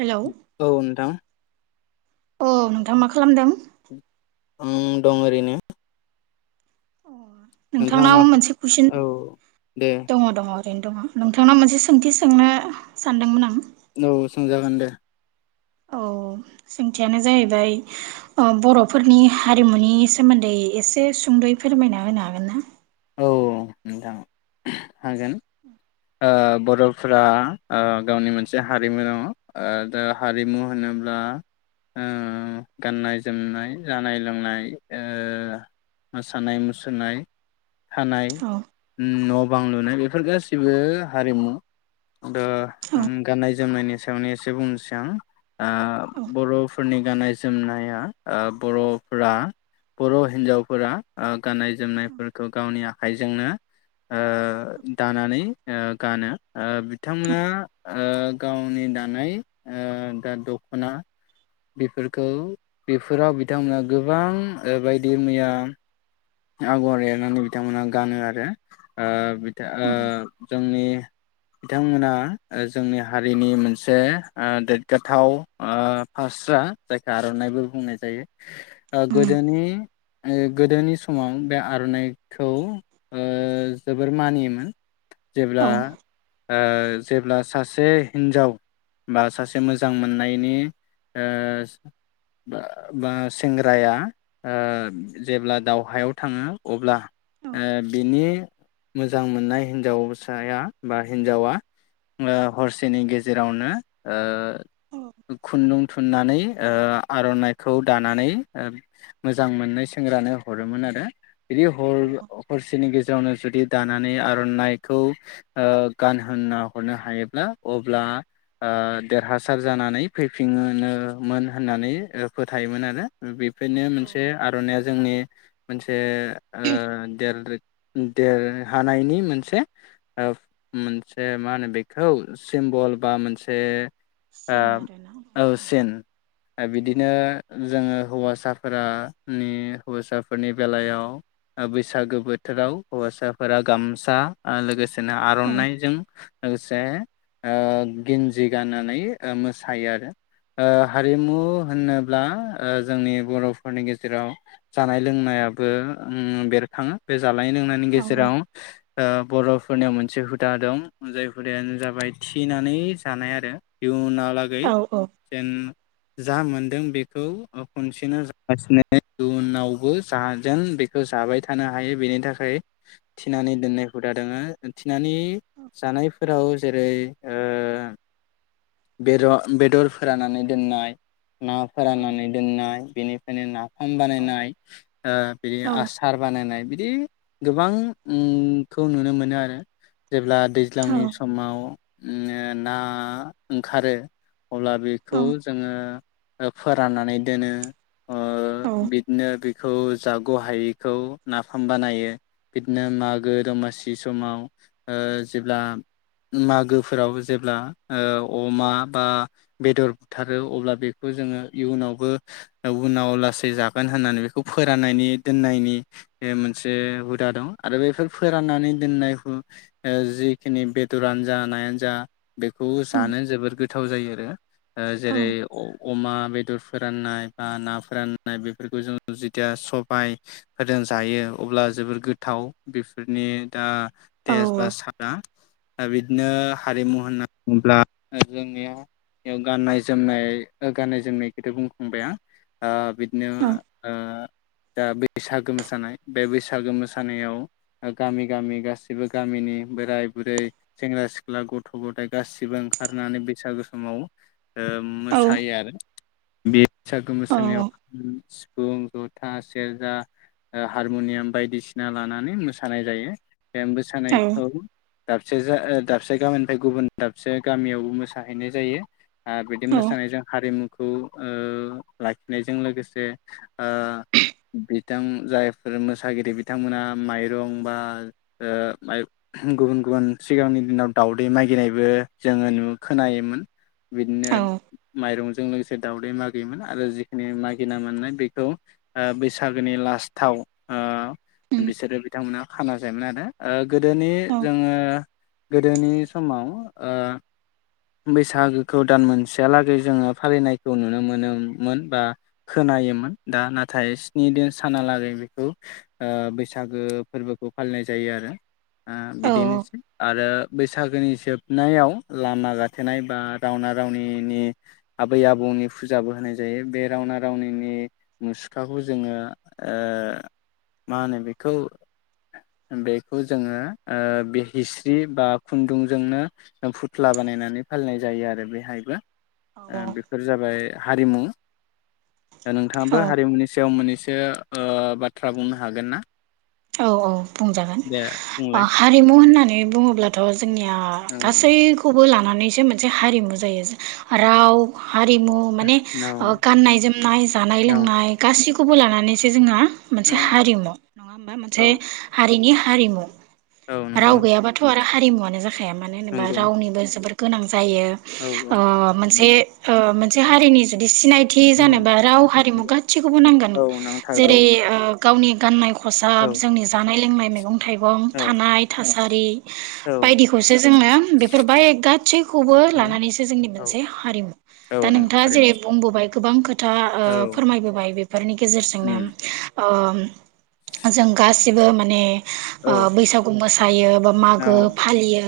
Hello औ नोंथां ओ नोंथां मा खालामदों? आं दं ओरैनो अ नोंथाङा मा नोंथांनाव मोनसे कुइसन औ दे दङ दङ ओरैनो दङ नोंथांनाव मोनसे सोंथि सोंनो सानदोंमोन आं। औ सोंजागोन दे। औ सोंथियानो जाहैबाय ओ बरफोरनि हारिमुनि सोमोन्दै एसे सुंदयै फोरमायना होनो हागोन ना? औ नोंथां हागोन आ बरफ्रा ओ गावनि मोनसे हारिमु दङ ओ दा हारिमु होनोब्ला उम गाननाय जोमनाय, जानाय लोंनाय, ओ मोसानाय मुसुरनाय थानाय औ न बां लुनाय बेफोर गासिबो हारिमु दा औ गाननाय जोमनायनि सायाव एसे बुंनोसै आं आ औ बरफोरनि गाननाय जोमनाया आ बरफोरा बर हिनजावफोरा ओ गाननाय जोमनायफोर खौ गावनि आखाइजोंनो आ दानानै ओ गानो आ बिथांमोना आ गावनि दानाय ओ दा दखना बेफोरखौ बेफोराव बिथांमोना गोबां बायदि मैया आगर एरनानै बिथांमोनहा गानो आरो ओ बि आ उम जोंनि बिथांमोना ओ जोंनि हारिनि मोनसे आ देरगाथाव आ फास्रा जायखौ आरनाइबो बुंनाय जायो ओ उम गोदोनि गोदोनि सम समाव बे आरनाइखौ ओ जोबोर मानियोमोन। औ जेब्ला ओ जेब्ला सासे हिन्जाव बा सासे मोजां मोननायनि ओ बा सेंग्राया ओ जेब्ला दाव हायाव थाङो अब्ला ओ बिनि मोजां मोननाय हिन्जावसाया बा हिन्जावा ओ हरसेनि गेजेरावनो औ ओ खुन्दुं थुननानै ओ आरनाइखौ दानानै मोजां मोननाय सेंग्रानो हरोमोन आरो। बिदि हर औ हरसेनि गेजे रावनो जुदि दानानै आरनाइखौ गानहोना हरनो हायोब्ला अब्ला ओ देरहासार जानानै फैफिनोमोन होननानै फोथायोमोन आरो बे बेफोरनो औ मोनसे आरनाइया जोंनि मोनसे ओ देल देरहानायनि मोनसे ओ मोनसे मा होनो बेखौ सिम्बल बा मोनसे ओ सिन आरोना औ सेन औ बिदिनो जोङो हौवासाफोरानि हौवासाफोरनि बेलायाव बैसागो बोथोराव हौवासाफोरा गामसा लोगोसे बिदिनो औ आरनाइजों लोगोसे ओ गिन्जि गाननानै मोसायो आरो हारिमु होनोब्ला जोंनि बर'फोरनि गेजेराव जानाय लोंनायाबो बेरखाङो बे जानाय लोंनायनि औ गेजेराव बर' फोरनियाव मोनसे हुदा दं जाय हुदायानो जाबाय थिनानै जानाय आरो इउनाव लागै औ औ जेन जा मोनदों बेखौ खनसेनो जागासिनो उनाव बो जाजेन बेखौ जाबाय थानो हायो बेनि थाखाय थिनानानै दोननायखौ हुदा दोङो थिनानानै जानायफोराव जेरै ओ बेर बेदर फोराननानै दोननाय ना औ फोराननानै दोननाय बेनिफ्रायनो फम बानायनाय बिदि आसार बानायनाय बिदि गोबांखौ नुनो मोनो आरो जेब्ला दैज्लांनि समाव ना ओंखारो अब्ला बेखौ जोङो फोराननानै दोनो ओ बिदिनो बि बेखौ जागहायैखौ नाफाम बानायो बिदिनो मागो दमासि समाव ओ जेब्ला मागोफोराव जेब्ला अमा बा बेदर बुथारो अब्ला बेखौ जोङो इयुनावबो उनाव लासै जागोन होननानै बे खौ फोराननानै दोननायनि मोनसे हुदा दं आरो बेफोर फोराननानै दोननाय जिखिनि बेदरानो जा नायानो जा बेखौ जानो जोबोर गो गोथाव जायो आरो औ जेरै अमा बेदर फोराननाय बा ना फोराननाय बेफोरखौ जों जेथिया सबायफोरजों जायो अब्ला जोबोर गोथाव बेफोरनि दा औ तेज औ बा सातआ बिदिनो हारिमु होननानै बुङोब्ला जोंनियाव गाननाय जोमनाय गाननाय जोमनायखौथ बुंखांबाय आं बिदिनो दा बैसागो मोसानाय बे बैसागो मोसानायाव गामि गामि गासैबो गामिनि बोराइ बुरै सेंग्रा सिख्ला गथ' गथाइ गासिबो ओंखारनानै बैसागो समाव मोसायो आरो बे बैसागो मोसानायाव [unintelligible] जथा सेरजा हारमुनियाम बायदिसिना लानानै मोसानाय जायो। बे मोसानायखौ दाबसे दाबसे गामिनिफ्राय गुबुन दाबसे गामियावबो मोसाहैनाय जायो। बिदि मोसानायजों हारिमु खौ लाखिनायजों लोगोसे बिथां जायफोर मोसागिरि बिथांमोना माइरं बा गुबुन गुबुन सिगांनि दिनाव दावदै मागिनायबो जोङो खोनायोमोन। बिदिनो माइरंजों लोगोसे दाावदै मागियोमोन आरो जिखिनि मागिना मोननाय बेखौ बैसागोनि लास्टाव बुंजागोन बिसोरो बिथांमोना खाना जायोमोन आरो गोदोनि जोङो गोदोनि समाव बैसागोखौ दान मोनसेहालागै जोङो फालिनायखौ नुनो मोनोमोन बा खोनायोमोन। दा नाथाय स्नि दिन सानालागै बेखौ बैसागो फोरबोखौ फालिनाय जायो आरो बिदिनोसै आरो बैसागोनि जोबनायाव लामा गाथेनाय बा रावना रावनिनि आबै आबौनि फुजाबो होनाय जायो बे रावना रावनिनि मुसुखाखौ जोङो मा होनो बेखौ बेखौ जोङो बे हिस्रि बा खुन्दुंजोंनो फुथ्ला बानायनानै फालिनाय जायो आरो बेहायबो आ बेफोर जाबाय हारिमु [unintelligible] आं बे हारिमुनि सायाव मोननैसो ओ बाथ्रा बुंनो हागोन ना? औ औ बुंजागोन दे बुंलाय हारिमु होननानै बुङोब्ला थ जोंनिया औ गासैखौबो लानानै नैसो मोनसे हारिमु जायो राव हारिमु माने औ ओ गाननाय जोमनाय जानाय औ लोंनाय गासिखौबो खौबो लानानैसो जोंहा मोनसे हारिमु [unintelligible] औ मोनसे हारिनि हा हारिमु। औ राव नंगौ गैयाबाथ आरो हारिमुआनो जा खाया मानो होनोबा नंगौ रावनिबो जोबोर गोनां जायो औ औ ओ मोनसे ओ मोनसे नंगौ हारिनि जुदि सिनायथि जानोबा राव हारिमु गासिखौबो नांगोन औ नांथारगौ जेरै ओ गावनि गाननाय औ खसाब जोंनि जानाय लोंनाय मैगं थाइगं औ थानाय थास आरि औ बायदिखौसो जोनो बेफोर बाय गासैखौबो नंगौ लानानैसो जोंनि औ मोनसे हारिमु औ दा नंगौ नोंथाङा थारैनो जेरै बुंबोबाय गोबां खोथा ओ औ फोरमायबोबाय बेफोरनि गेजेरजोंनो ओ [inaudible] जों गासिबो माने ओ औ बैसागु मोसा थायो बा औ मागो फालियो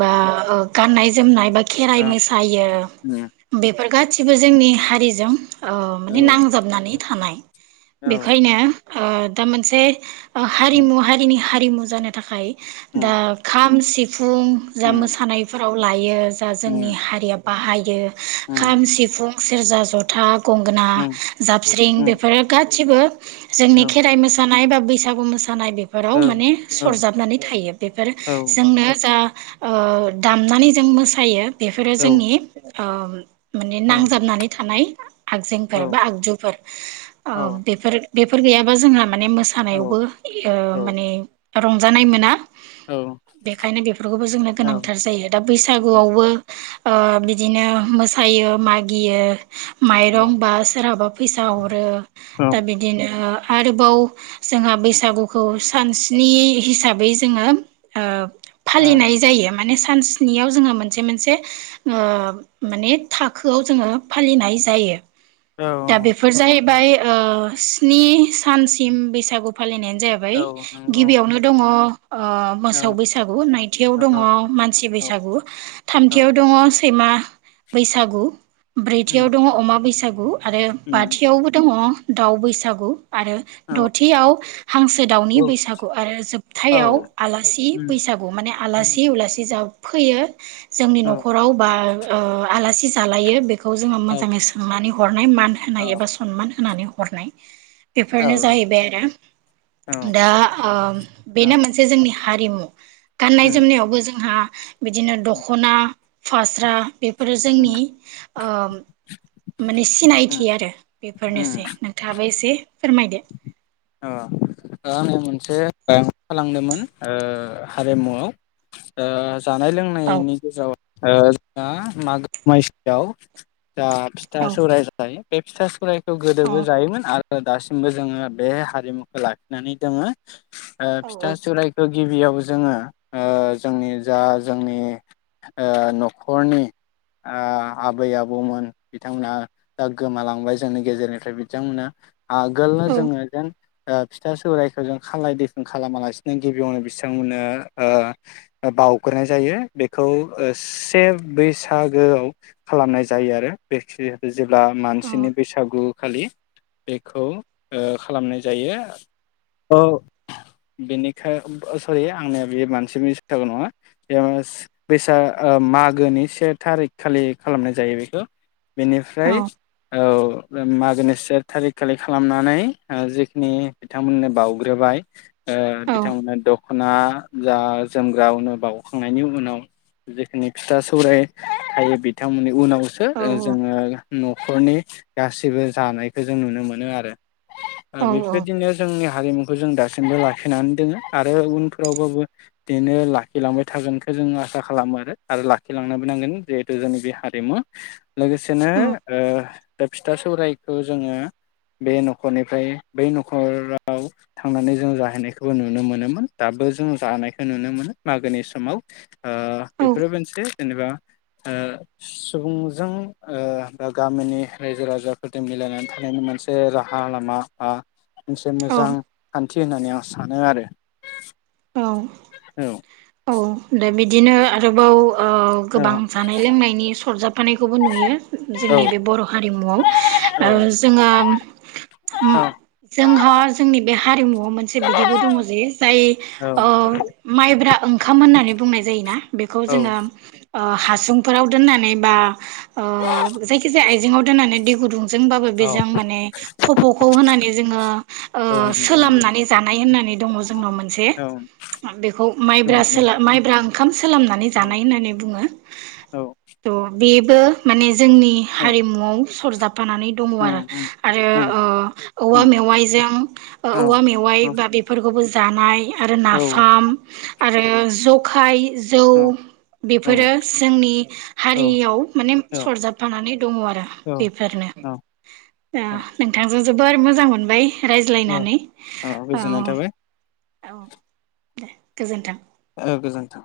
बा ओ गाननाय जोमनाय बा खेराइ मोसायो उम बे बेफोर गासिबो जोंनि हारिजों औ माने नांजाबनानै थानाय औ बेखायनो [unintelligible] दा मोनसे उम हारिमु हारिनि हारिमु जानो थाखाय उम दा खाम सि फुन जा उम मोसानायफोर फाव लायो जा जोंनि उम हारिया बाहायो उम खाम सिफुं सेरजा जथा गंगोना उम जाबस्रिं उम बेफोरो गा गासिबो औ जोंनि मोसानाय बा बैसागु मोसानाय जानाय औ बेफोराव माने सरजाबनानै थायो बेफोरो औ जोंनो जा ओ दामनानै जों मोसायो बेफोरो जोंनि [unintelligible] माने औ नांजाबनानै थानाय औ आगजेंफोर बा आगजुफोर ओ बेफोर बेफोर गैया बा जोंहा माने औ मोसानायावबो ओ माने रंजानाय मोना औ बेखायनो बेफोरखौबो जोंनो औ गोनांथार जायो दा बैसागुआवबो ओ बिदिनो मोसायो मागियो औ माइरं बा सोरहाबा फैसा हरो दा बिदिनो आरो बाव जोंहा बैसागुखौ सानस्नि हिसाबै जोङो ओ उम फालिनाय जायो माने सान सनियाव जोङो मोनसे मोनसे ओ माने थाखोआव जोङो फालिनाय जायो औ दा बेफोर जाहै बाय ओ स्नि सानसिम बैसागु फालिनाय औ जाहैबाय नंगौ गिबियावनो दङ ओ औ मोसौ बैसागु नैथियाव दङ औ मानसि औ बैसागु औ थामथियाव दङ सैमा बैसागु उम ब्रैथियाव दङ अमा बैस बैसाग आरो उम बाथियावबो दङ दाउ बैसागु आरो औ दथियाव हांसो दाउनि औ बैसागु आरो औ जोबथायाव आलासि उम बैसागु माने उम आलासि उलासि जा फैयो जोंनि औ औ नखराव बा ओ आलासि जालायो बे खौ जोंनाव औ मोजाङै सोंनानै होनाय मान होनाय औ एबा सनमान होनानै हरनाय। बेफोरनो उम जाहैबाय आरो दा ओ बेनो मोनसे जोंनि हारिमु। गाननाय उम जोमनायावबो जोंहा बिदिनो दखना फास्रा बे फोर उम जोंनि ओ माने उम सिनायथि आरो। उम बेफोरनोसै नोंथाङा एसे फोरमायदो। ओ दा आङो मोनसे थालांदोंमोन ओ हारिमुआव ओ जानाय औ लोंनायनि गेजेराव ओ जोङा मागो दमासिआव दा फिथा औ सौराय जायो। बेे फिथा सौराय खौ अ गोदोबो जायोमोन आरो दासिमबो जोङो बे हारिमुखौ लाखिनानै दोङो। ओ औ फिथा सौरायखो गिबियाव जोङो ओ जोंनि जा जोंनि ओ नखरनि ओ आबै आबौमोन बिथांमोना दा गोमालांबाय जोंनि गेजेरनिफ्राय बिथांमोना। आगोलनो औ जोङो जेन दा फिथा सौरायाइखौ जों खालाय दैखोन खालामालासिनो गिबियावनो बिथांमोननो ओ बावग्रोनाय जायो बेखौ ओ से बैसागोआव खालामनाय जायो आरो बेखि जेब्ला मानसिनि बैसागु खालि बेखौ ओ खालामनाय जायो औ बेनिखाय सरि आंनिया बे मानसिनि बैसागो नङा बे बैसाग मागोनि से थारिख खालि खालामनाय जायो बेखौ। औ बेनिफ्राय औ। मागोनि से थारिख खालि खालामनानै ओ जि खिनि बिथांमोननो बावउग्रोबाय ओ औ बिथांमोना दख दखना जा जोमग्रा उनु बावखांनायनि उनाव जिखिनि फिथा सौराय थायो बिथांमोननि उनावसो औ जोङो नखरनि गासैबो जानायखौ जों नुनो मोनो आरो ओ औ बेफोरबायदिनो जोंनि हारिमुख खौ जों दासिमबो लाखिनानै दोङो आरो उनफोरावबाबो बिदिनो लाखिलांबाय थागोनखौ जों आसा खालामोआरो आरो लाखिलांनोबो नांगोन जिहेथु जोंनि बे हारिमु लोगोसेनो दा फिथा सौरायखौ जोङो बे नखरनिफ्राय बै नखराव थांनानै जों जाहैनायखौबो नुनो मोनोमोन दाबो जों जानायखौ नुनो मोनो मागोनि समाव ओ बेफोरो मोनसे जेनेबा ओ सुबुंजों ओ बा गामिनि रायजो राजाफोरजों मिलायनानै थानायनि मोनसे राहा लामा आ मोनसे औ मोजां खान थि होननानै आं सानोआरो औ दे बिदिनो आरोबाव ओ औ गोबां जानाय लोंनायनि सरजाबफानायखौबो नुयो औ जोंनि बे बर' हारिमुआव जोङो जोंहा जोंनि बे हारिमुवआव मोनसे बिदिबो दङ जे जाय औ ओ माइब्रा ओं ओंखाम होननानै बुंनाय जायो ना बेखौ औ जोङो ओ हासुंफोराव दोनानै बा ओ जायखि जाया आइजेङाव दोननानै दै गुदुं जोंबाबो औ बेजों माने खफखौ होनानै जोङो औ नंगौ नंगौ सोलामनानै जानाय होननानै दङ जोंनाव मोनसे औ बेखौ औ माइब्रा सोला माइब्रा ओंखाम सोलामनानै जानाय होननानै बुङो औ त' बेबो माने जोंनि औ हारिमुआव सरजाब फानानै उम दङआरो उम आरो उम औवा उम मेवआइजों ओ बा औ औवा मेवाइ औ बा बेफोरखौबो जो जानाय आरो औ नाफाम आरो जखाय जौ औ बेफोरो जोंनि औ हारियाव माने औ सरजाबफानानै दङ आरो औ बेफोरनो औ ओ औ नोंथांजों जोबोर मोजां मोनबाय औ रायज्लायनानै औ गोजोननाय थाबाय औ दे गोजोन्थों ओ गोजोन्थों